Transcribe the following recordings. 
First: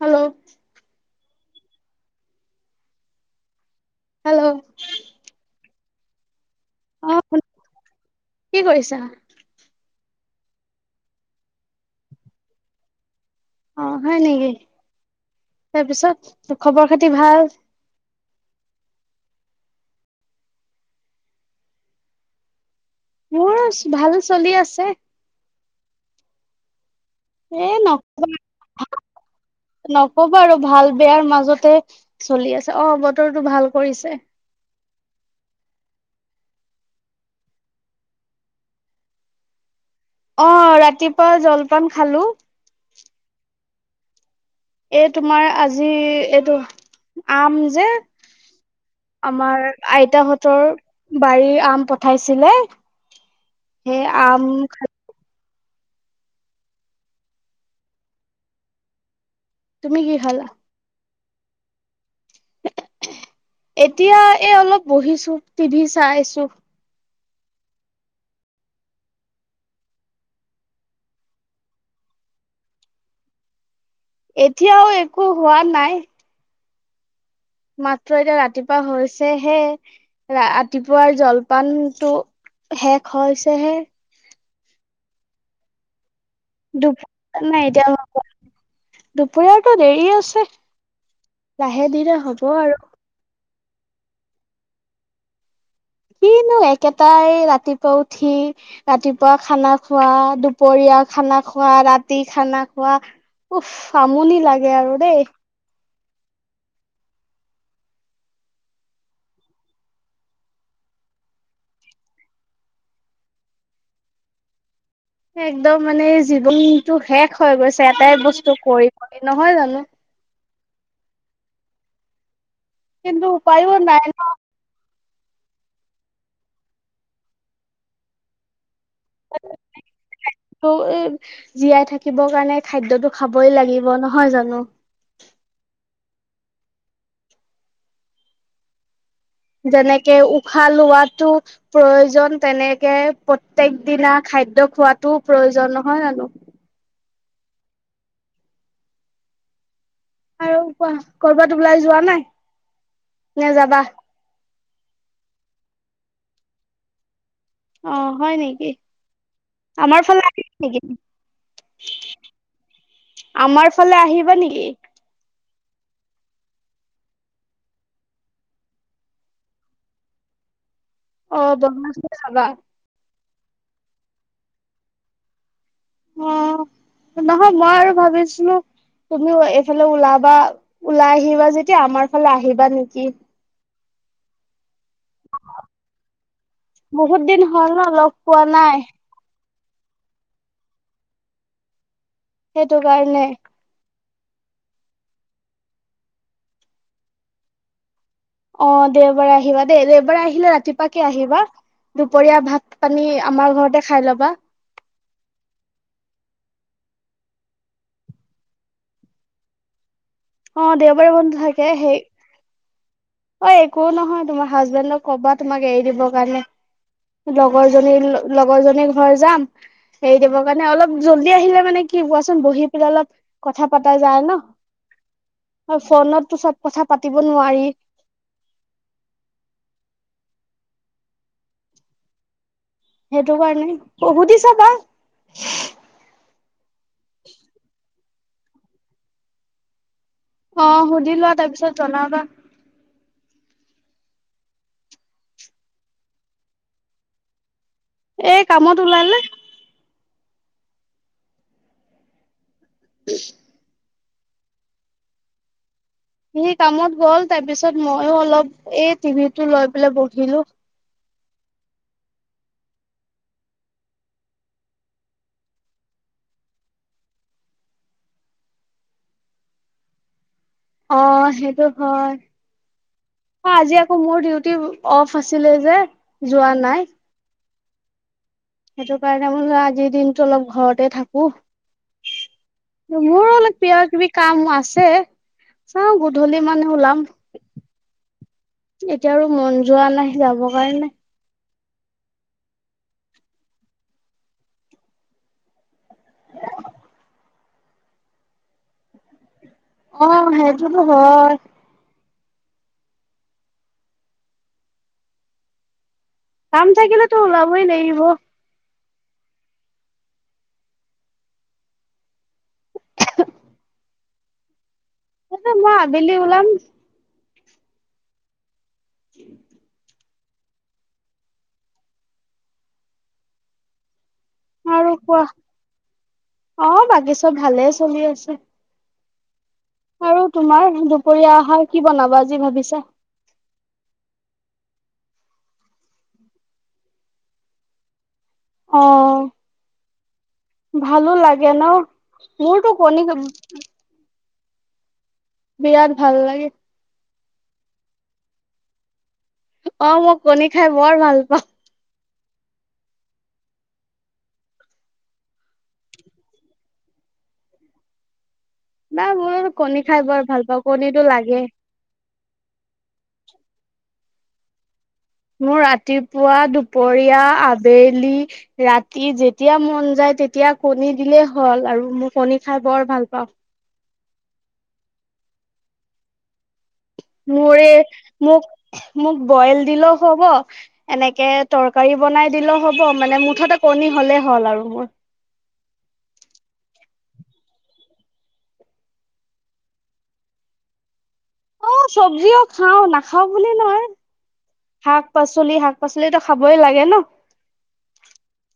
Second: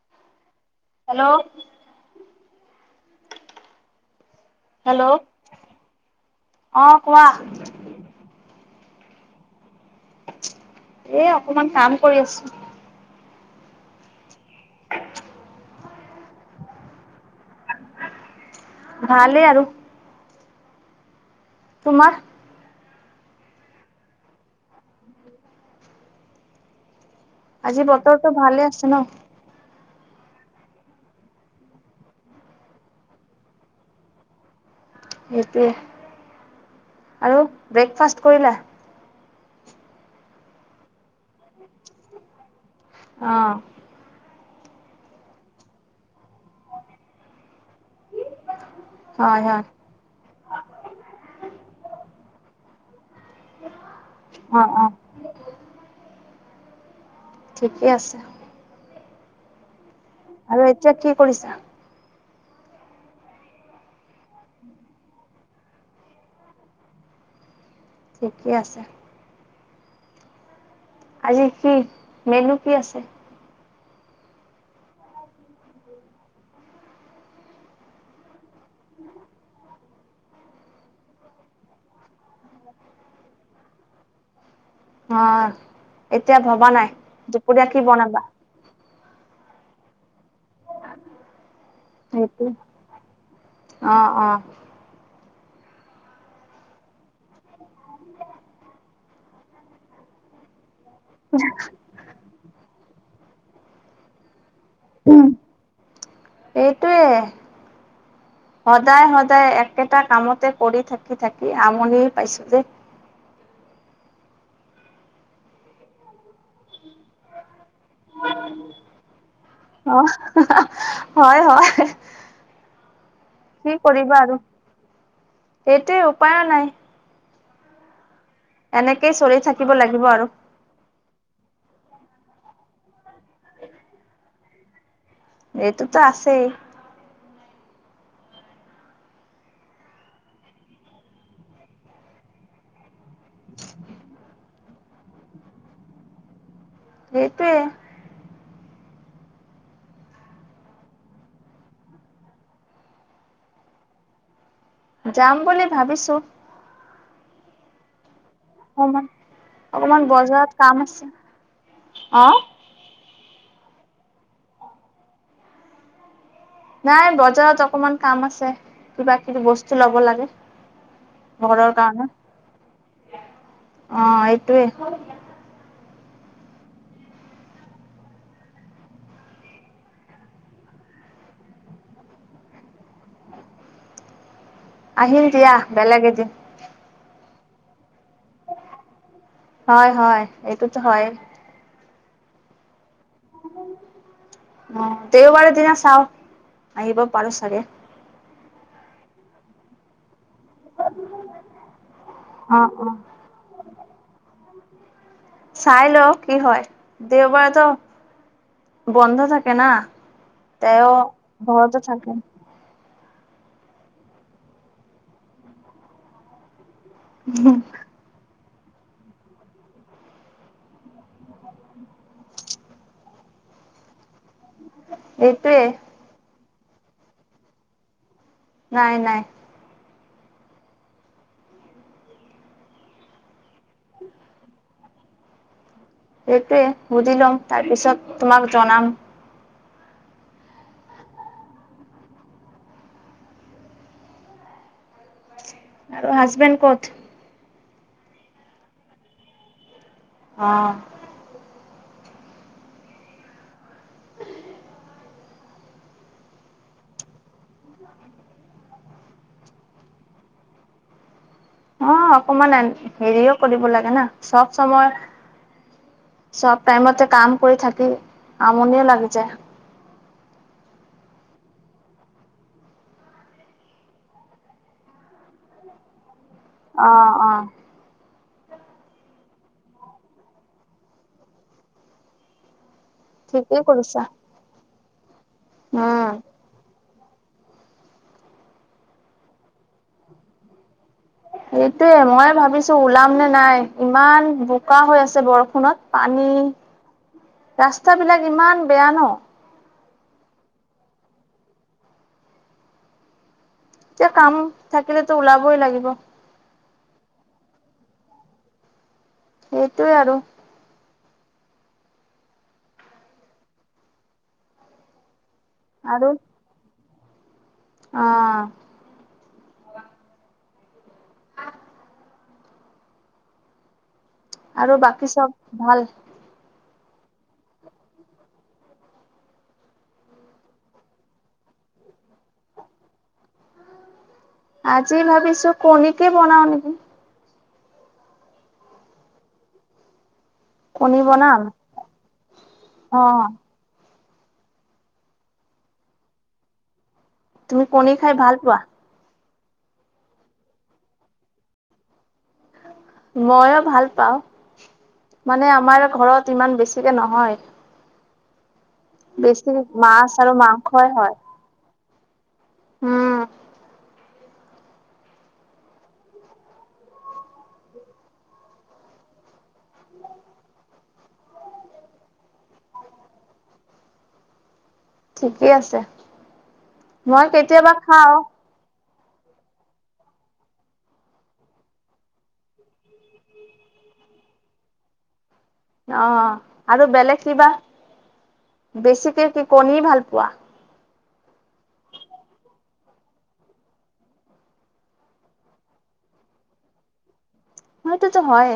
হাল্ল'! Hello! Hello! Hello! অ', কোৱা? কি কৰিছা? এ, অকমান কাম কৰি আছোঁ। অ', হয় নেকি? [inaudible] তাৰপিছত, খবৰ খাতি ভাল? ভালে আৰু। তোমাৰ? মোৰ, ভাল চলি আছে। এ আজি নকবা বতৰটো ভালে আছে ন? নকবা আৰু ভাল বেয়াৰ মাজতে চলি আছে। অ', বতৰটো ভাল কৰিছে। সেইটোৱে আৰু ব্ৰেকফাষ্ট কৰিলা? অ', ৰাতিপুৱা জলপান খালোঁ। অ'। এই, তোমাৰ আজি, এইটো আম যে হয় হয় আমাৰ আইতাহঁতৰ বাৰীৰ আম পঠাইছিলে! সেই আম অ অ খালোঁ। ঠিকে আছে। তুমি কি খালা? আৰু এতিয়া কি কৰিছা? এতিয়া এই অলপ বহিছো টিভি চাইছো ঠিকে আছে আজি কি মেনু কি আছে? এতিয়াও একো হোৱা নাই। মাত্ৰ এতিয়া ৰাতিপুৱা হৈছেহে। ৰাতিপুৱাৰ জলপানতো শেষ হৈছেহে। অ এতিয়া ভবা নাই, দুপৰীয়া কি বনাবা? দুপৰীয়াৰতো দেৰি আছে লাহে ধীৰে সেইটো হব আৰু। অ অ'। সিনো একেটাই ৰাতিপুৱা উঠি ৰাতিপুৱা খানা খোৱা দুপৰীয়া খানা খোৱা ৰাতি খানা খোৱা উহ আমনি লাগে আৰু দেই। এইটোৱে। সদায় সদায় একেটা কামতে কৰি থাকি থাকি আমনিয়ে পাইছো দেই। একদম মানে জীৱনতো শেষ হৈ গৈছে এটাই বস্তু কৰিব নহয় জানো। অ হয় হয় কিন্তু কি উপায়ো নাই কৰিবা আৰু। এইটোৱে উপায়ো নাই। এনেকেই চলি থাকিব লাগিব আৰু। আকৌ এই জীয়াই থাকিবৰ কাৰণে খাদ্যটো খাবই লাগিব নহয় জানো। এইটোতো আছেই। যেনেকে উশাহ লোৱাতো প্ৰয়োজন তেনেকে প্ৰত্যক দিনা খাদ্য খোৱাতোও প্ৰয়োজন নহয় জানো। সেইটোৱে। আৰু কোৱা কৰ'বাত ওলাই যোৱা নাই নে যাবা যাম বুলি ভাবিছো। অ হয় নেকি। অকমান আমাৰ অকমান ফালে আহিবা বজাৰত নেকি? কাম আছে অ। আমাৰ ফালে আহিবা নেকি? নাই বজাৰত অকমান কাম আছে কিবা কিবি বস্তু লব লাগে। অ ঘৰৰ কাৰণে বৰমাছলে যাবা অ এইটোৱে। অ [unintelligible] নহয় মই আৰু ভাবিছিলো তুমিও এইফালে ওলাবা, ওলাই আহিবা যেতিয়া আমাৰ ফালে আহিবা নেকি। আহিম দিয়া বেলগে এদিন। বহুত দিন হ'ল ন লগ পোৱা নাই। হয় হয় এইটোত হয়। সেইটো কাৰণে। অ', দেওবাৰে দিনা চাও আহিব পাৰো চাগে। অ দেওবাৰে আহিবা দেই, দেওবাৰে আহিলে ৰাতিপাকে আহিবা দুপৰীয়া অ', ভাত অ'। পানী আমাৰ ঘৰতে খাই ল'বা। চাই লও কি হয়, দেওবাৰেতো বন্ধ থাকে না। অ তেওঁ দেওবাৰে বন্ধ থাকে ঘৰতে সেই অ একো নহয় তোমাৰ হাজবেণ্ডক কবা তোমাক এৰি দিবৰ কাৰণে। লগৰজনী লগৰজনীৰ ঘৰ যাম হেৰি দিবৰ কাৰণে অলপ জল্দি আহিলে মানে কি কোৱাচোন বহি পেলাই অলপ কথা পতা যায় ন। এইটোৱে। ফোনত তো চব কথা পাতিব নোৱাৰি। নাই নাই। সেইটো কাৰণে, অ সুধিছাবা। সেইটোৱে শুধি লম, তাৰপিছত তোমাক জনাম। অঁ সুধি লোৱা তাৰ পিছত জনাবা। আৰু হাজবেণ্ড ক'ত? এই কামত ওলালে। অঁ। [inaudible] সি কামত গ'ল, তাৰ পিছত মইও অলপ এই টিভিটো লৈ পেলাই বহিলো। অঁ অকমান হেৰিও কৰিব লাগে না, চব চময় চব টাইমতে কাম কৰি থাকি আমনি লাগি যায়। অঁ সেইটো হয়। অঁ আজি আকৌ মোৰ ডিউটি অফ আছিলে যে। যোৱা নাই। অ অঁ। সেইটো কাৰণে বুলো আজিৰ দিনতটো অলপ ঘৰতে থাকো। মোৰো অলপ ঠিকেই কিবা কৰিছা। কিবি কাম আছে। চাওঁ উম। গধূলি মানে ওলাম। এতিয়া আৰু মন যোৱা নাই যাবৰ কাৰণে। সেইটোৱে মই ভাবিছো ওলাম নে নাই, ইমান বোকা হৈ আছে বৰষুণত পানী ৰাস্তা বিলাক ইমান বেয়া ন। অঁ সেইতোটো হয়। এতিয়া কাম থাকিলেতো ওলাবই লাগিব। কাম থাকিলেতো ওলাবই লাগিব। সেইটোৱে আৰু। তাপিছত মই আবেলি ওলাম। অঁ। আৰু বাকী চব ভাল। অঁ বাকি চব ভালে চলি আছে। আৰু তোমাৰ দুপৰীয়া আহাৰ কি বনাবা আজি ভাবিছা? আজি ভাবিছো কণীকে বনাও নেকি। অঁ কণী ভালো বনাম লাগে ন, মোৰতো অ কণী খা বিৰাত ভাল লাগে। তুমি কণী খাই ভাল পোৱা। অঁ মই কণী খাই বৰ ভাল মইয়ো ভাল পাওঁ, মানে আমাৰ ঘৰত ইমান বেছিকে নহয়। নাই মোৰ বেছি কণী খাই মাছ বৰ আৰু ভাল পাওঁ মাংসই কণীটো হয় লাগে। উম। মোৰ ৰাতিপুৱা দুপৰীয়া আবেলি ৰাতি যেতিয়া মন যায় তেতিয়া কণী দিলেই হ'ল আৰু মোৰ কণী খাই বৰ ভাল পাওঁ। ঠিকেই আছে। মই মোৰ কেতিয়াবা এই খাওঁ মোক মোক বইল দিলো হব। এনেকে তৰকাৰী বনাই দিলো হ'ব, মানে মুঠতে কণী হ'লেই হ'ল আৰু মোৰ অঁ! আৰু বেলেগ কিবা বেছিকে কি কণী ভাল পোৱা? অ', চব্জিও খাওঁ নাখাওঁ বুলি নহয় শাক-পাচলি, শাক-পাচলিতো খাবই লাগে ন। সেইটোতো হয়।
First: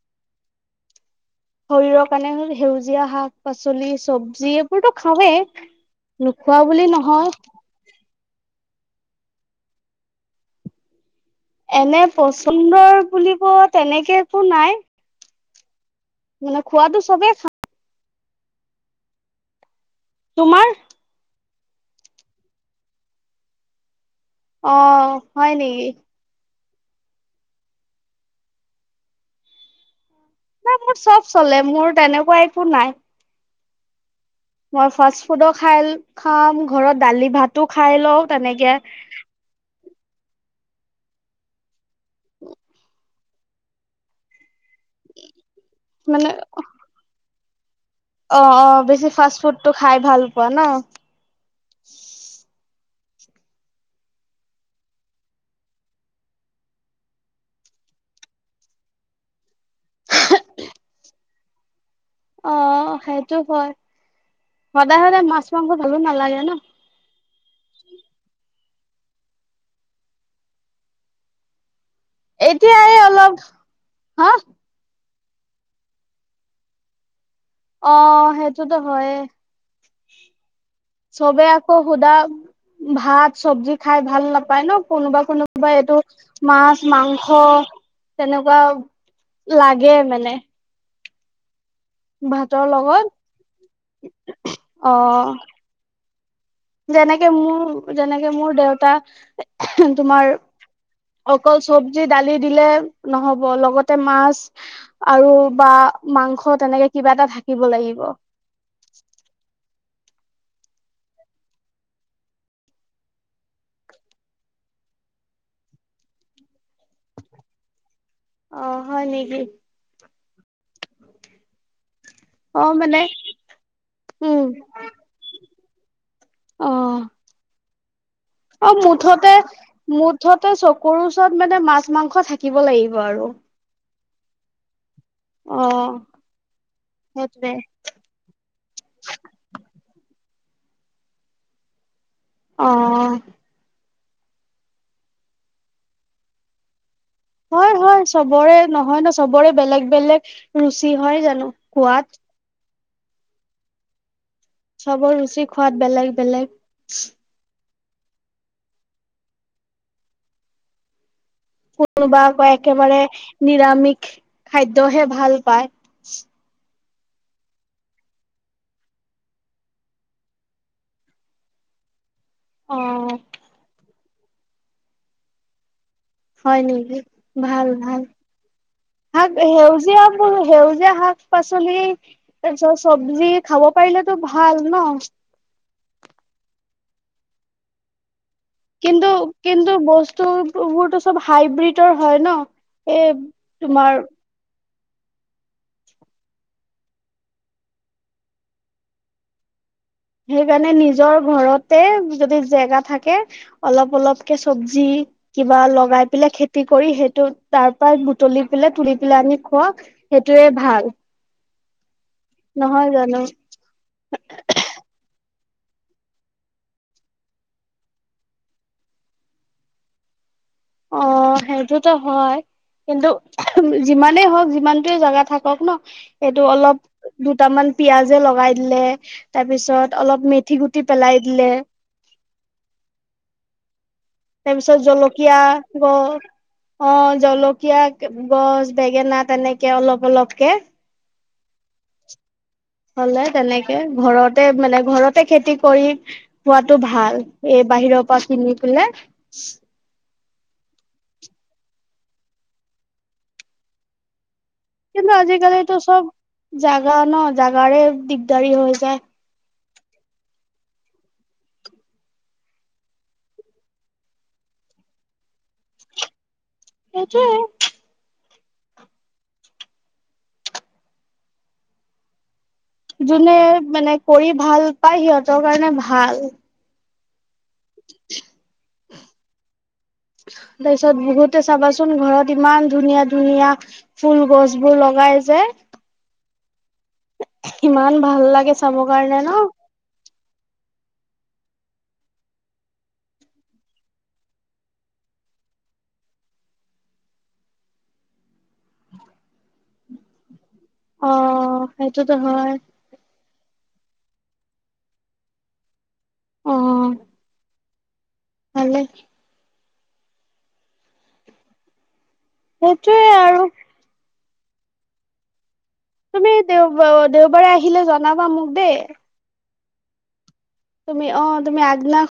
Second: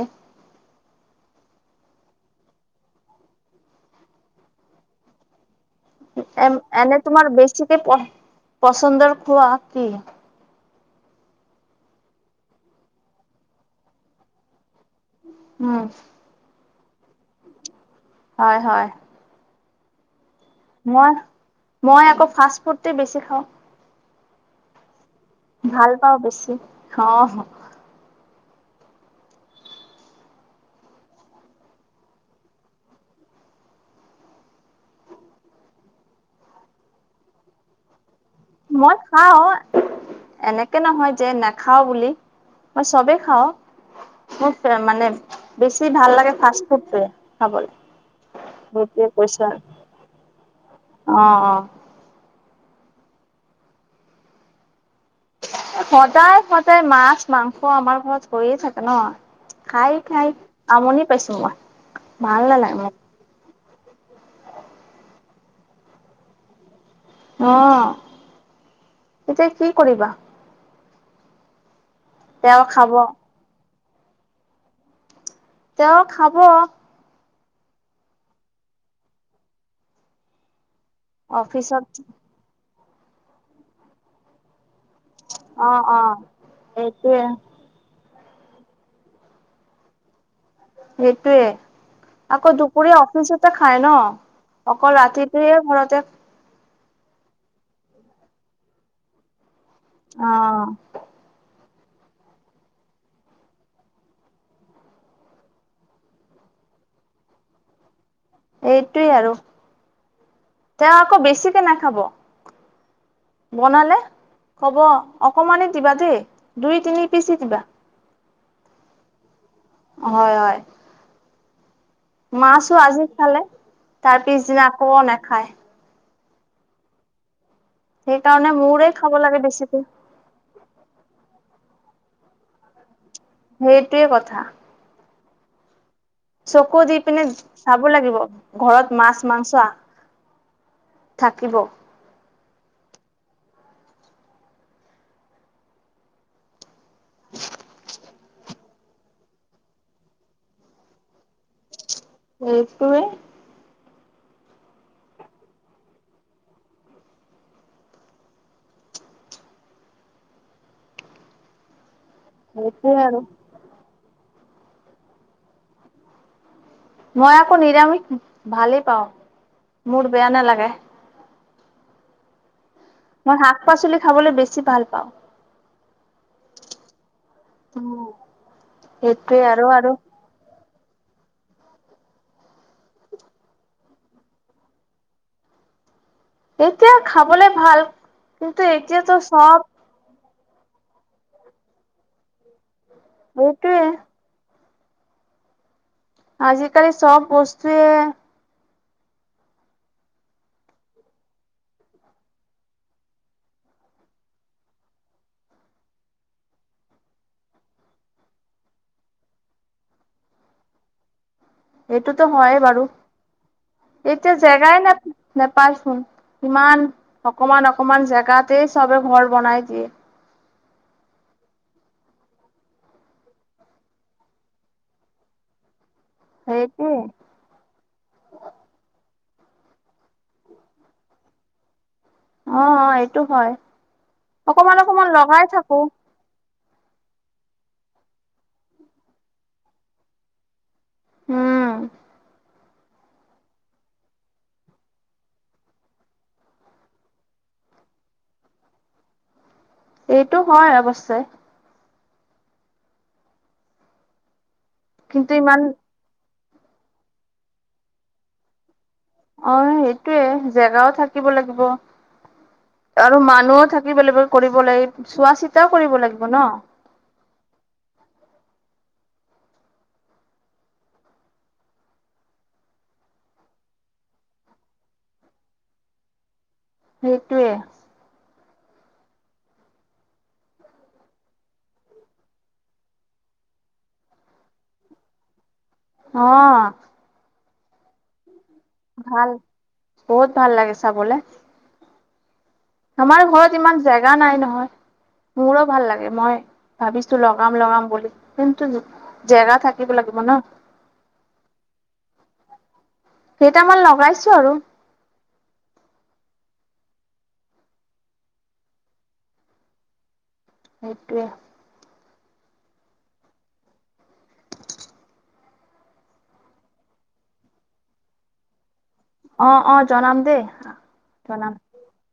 শৰীৰৰ কাৰণে সেউজীয়া শাক-পাচলি, চবজি এইবোৰতো খাওঁৱেই। এ নোখোৱা বুলি এনে নহয় তোমাৰ বেছিকে পচন্দৰ খোৱা কি? এনেই পচন্দৰ বুলিব তেনেকে একো নাই। উম। মানে খোৱাটো চবে খা হয়-হয়। তোমাৰ? মই-মই আকৌ ফাষ্ট ফুডতে বেছি খাওঁ। অ! হয় নেকি ভাল পাওঁ বেছি অঁ। নাই মোৰ চব চলে মোৰ তেনেকুৱা একো নাই। মই ফাষ্ট ফুডো খাই খাম, ঘৰত দালি-ভাতো খাই লওঁ তেনেকে। মই খাওঁ [inaudible] এনেকে নহয় যে নেখাওঁ বুলি মই চবে খাওঁ। মোৰ ফে মানে, বেছি ভাল মানে লাগে ফাষ্ট ফুডটোৱে খাবলে। অঁ-অঁ! বেছি ফাষ্ট ফুডটো খাই ভাল পোৱা ন। অঁ-অঁ! সদায়-সদায় মাছ, মাংস আমাৰ ঘৰত হৈয়েই থাকে ন। খাই-খাই আমনি পাইছোঁ মই। ভাল নালাগে অঁ! মোক সেইটো হয়। সদায়-সদায় মাছ, মাংস ভালো নালাগে ন। অঁ! এতিয়া কি কৰিবা? তেওঁ এতিয়া খাব এই অলপ হা তেওঁ খাব। অঁ! সেইটোতো হয়ে, চবে আকৌ অফিচত সোদা ভাত, চব্জি খাই ভাল নাপায় ন কোনোবা কোনো অ বাই এইটো অ মাছ, এইটোৱে মাংস তেনেকুৱা লাগে মানে। সেইটোৱে। আকৌ ভাতৰ দুপৰীয়া লগত অফিচতে খাই ন। অ অকল ৰাতিটোৱে ঘৰতে যেনেকে মোৰ, যেনেকে মোৰ দেউতা [unintelligible] অ তোমাৰ অকল চব্জি, দালি দিলে নহ'ব লগতে মাছ। আৰু বা মাংস তেনেকে কিবা এটা থাকিব লাগিব। এইটোৱে আৰু। তেওঁ আকৌ বেছিকে নাখাব। বনালে কব অকমানি দিবা দেই দুই, তিনি পিচেই দিবা। অঁ! হয় নেকি? হয়-হয়। অ মাছো মানে আজি খালে, তাৰ উম পিছদিনা আকৌ নেখায়। অঁ! সেইকাৰণে অঁ! মোৰে খাব লাগে বেছিকে মুঠতে-মুঠতে চকুৰ ওচৰত মানে মাছ, মাংস থাকিব লাগিব আৰু। সেইটোৱেই কথা। অ। চকু দি পিনে সেইটোৱে চা ব লাগিব ঘৰত মাছ, মাংস থাকিব। অ' অ '। হয়, হয় চবৰে নহয় ন, চবৰে বেলেগ বেলেগ ৰুচি হয় জানো খোৱাত। সেইটোৱে। চবৰ ৰুচি খোৱাত বেলেগ বেলেগ। কোনোবা আকৌ একেবাৰে সেইটোৱে আৰু নিৰামিষ খাদ্যহে ভাল পায়। মই আকৌ নিৰামিষ ভালেই পাওঁ, মোৰ বেয়া নালাগে। অঁ। মই শাক-পাচলি খাবলে বেছি ভাল পাওঁ। হয় নেকি ভাল ভাল, শাক, সেইটোৱে আৰু আৰু সেউজীয়া উম' সেউজীয়া শাক-পাচলি, চব্জি খাব পাৰিলেতো ভাল ন। এতিয়া খাবলে ভাল, কিন্তু এতিয়াতো চব তো বোৰতো চব হাইব্ৰীটৰ হয় ন, এই এইটোৱে তোমাৰ আজিকালি চব বস্তুৱে সেইকাৰণে নিজৰ ঘৰতে যদি জেগা থাকে অলপ অলপকে চব্জি কিবা লগাই পেলাই খেতি কৰি, সেইটো তাপা বুটলি পেলাই তুলি পেলাই আনি খোৱক। সেইটোয়ে ভাল। এইটোতো হয়ে বাৰু, নহয় জানো এতিয়া জেগাই নে নেপায়চোন। ইমান অকমান অকমান জেগাতে চবে ঘৰ বনাই দিয়ে। অ সেইটোতো হয়। কিন্তু যিমানেই হওঁক যিমানটোৱে জাগা থাকক ন, এইটো অলপ দু সেইটোৱে। দুটামান পিয়াজে লগাই দিলে, তাৰ পিছত অলপ মেথি গুটি পেলাই দিলে। অ অ এইটো হয়। তাৰপিছত অকমান অকমান লগাই থাকো জলকীয়া গ। অ জলকীয়া গছ, বেঙেনা তেনেকে অলপ অলপকে। হম। হ'লে তেনেকে ঘৰতে মানে ঘৰতে খেতি কৰি। খোৱাটো ভাল, এ বাহিৰৰ পৰা কিনি পেলে। এইটো হয় অৱশ্যে। কিন্তু আজিকালিতো চব জাগা ন, জাগাৰে দিগদাৰি হৈ যায়। অ সেইটোয়ে জেগাও থাকিব লাগিব। আৰু মানুহও থাকিব লাগিব, কৰিব লাগিব চোৱা চিতাও কৰিব লাগিব ন। সেইটোৱে। যোনে মানে কৰি ভাল পায় সিহঁতৰ কাৰণে ভাল। সেইটোৱে। [unintelligible] তাৰপিছত বহুতে চাবাচোন ঘৰত ইমান ধুনীয়া ধুনীয়া। ফুল গছবোৰ লগাই যে। অ। সিমান ভাল লাগে চাবৰ কাৰণে ভাল ন? বহুত ভাল লাগে চাবলে। আমাৰ ঘৰত ইমান জেগা নাই নহয়। মোৰো ভাল লাগে মই ভাবিছোঁ লগাম লগাম বুলি কিন্তু যি জেগা থাকিব লাগিব ন অ', সেইটোতো হয়। কেইটামান লগাইছো আৰু। অ'। ভালেই। সেইটোৱে। সেইটোৱে আৰু। তুমি দেওবা আ, দেওবাৰে আহিলে জনাবা মোক দেই। অ', অ', জনাম দেই। তুমি অ', জনাম তুমি আগদিনা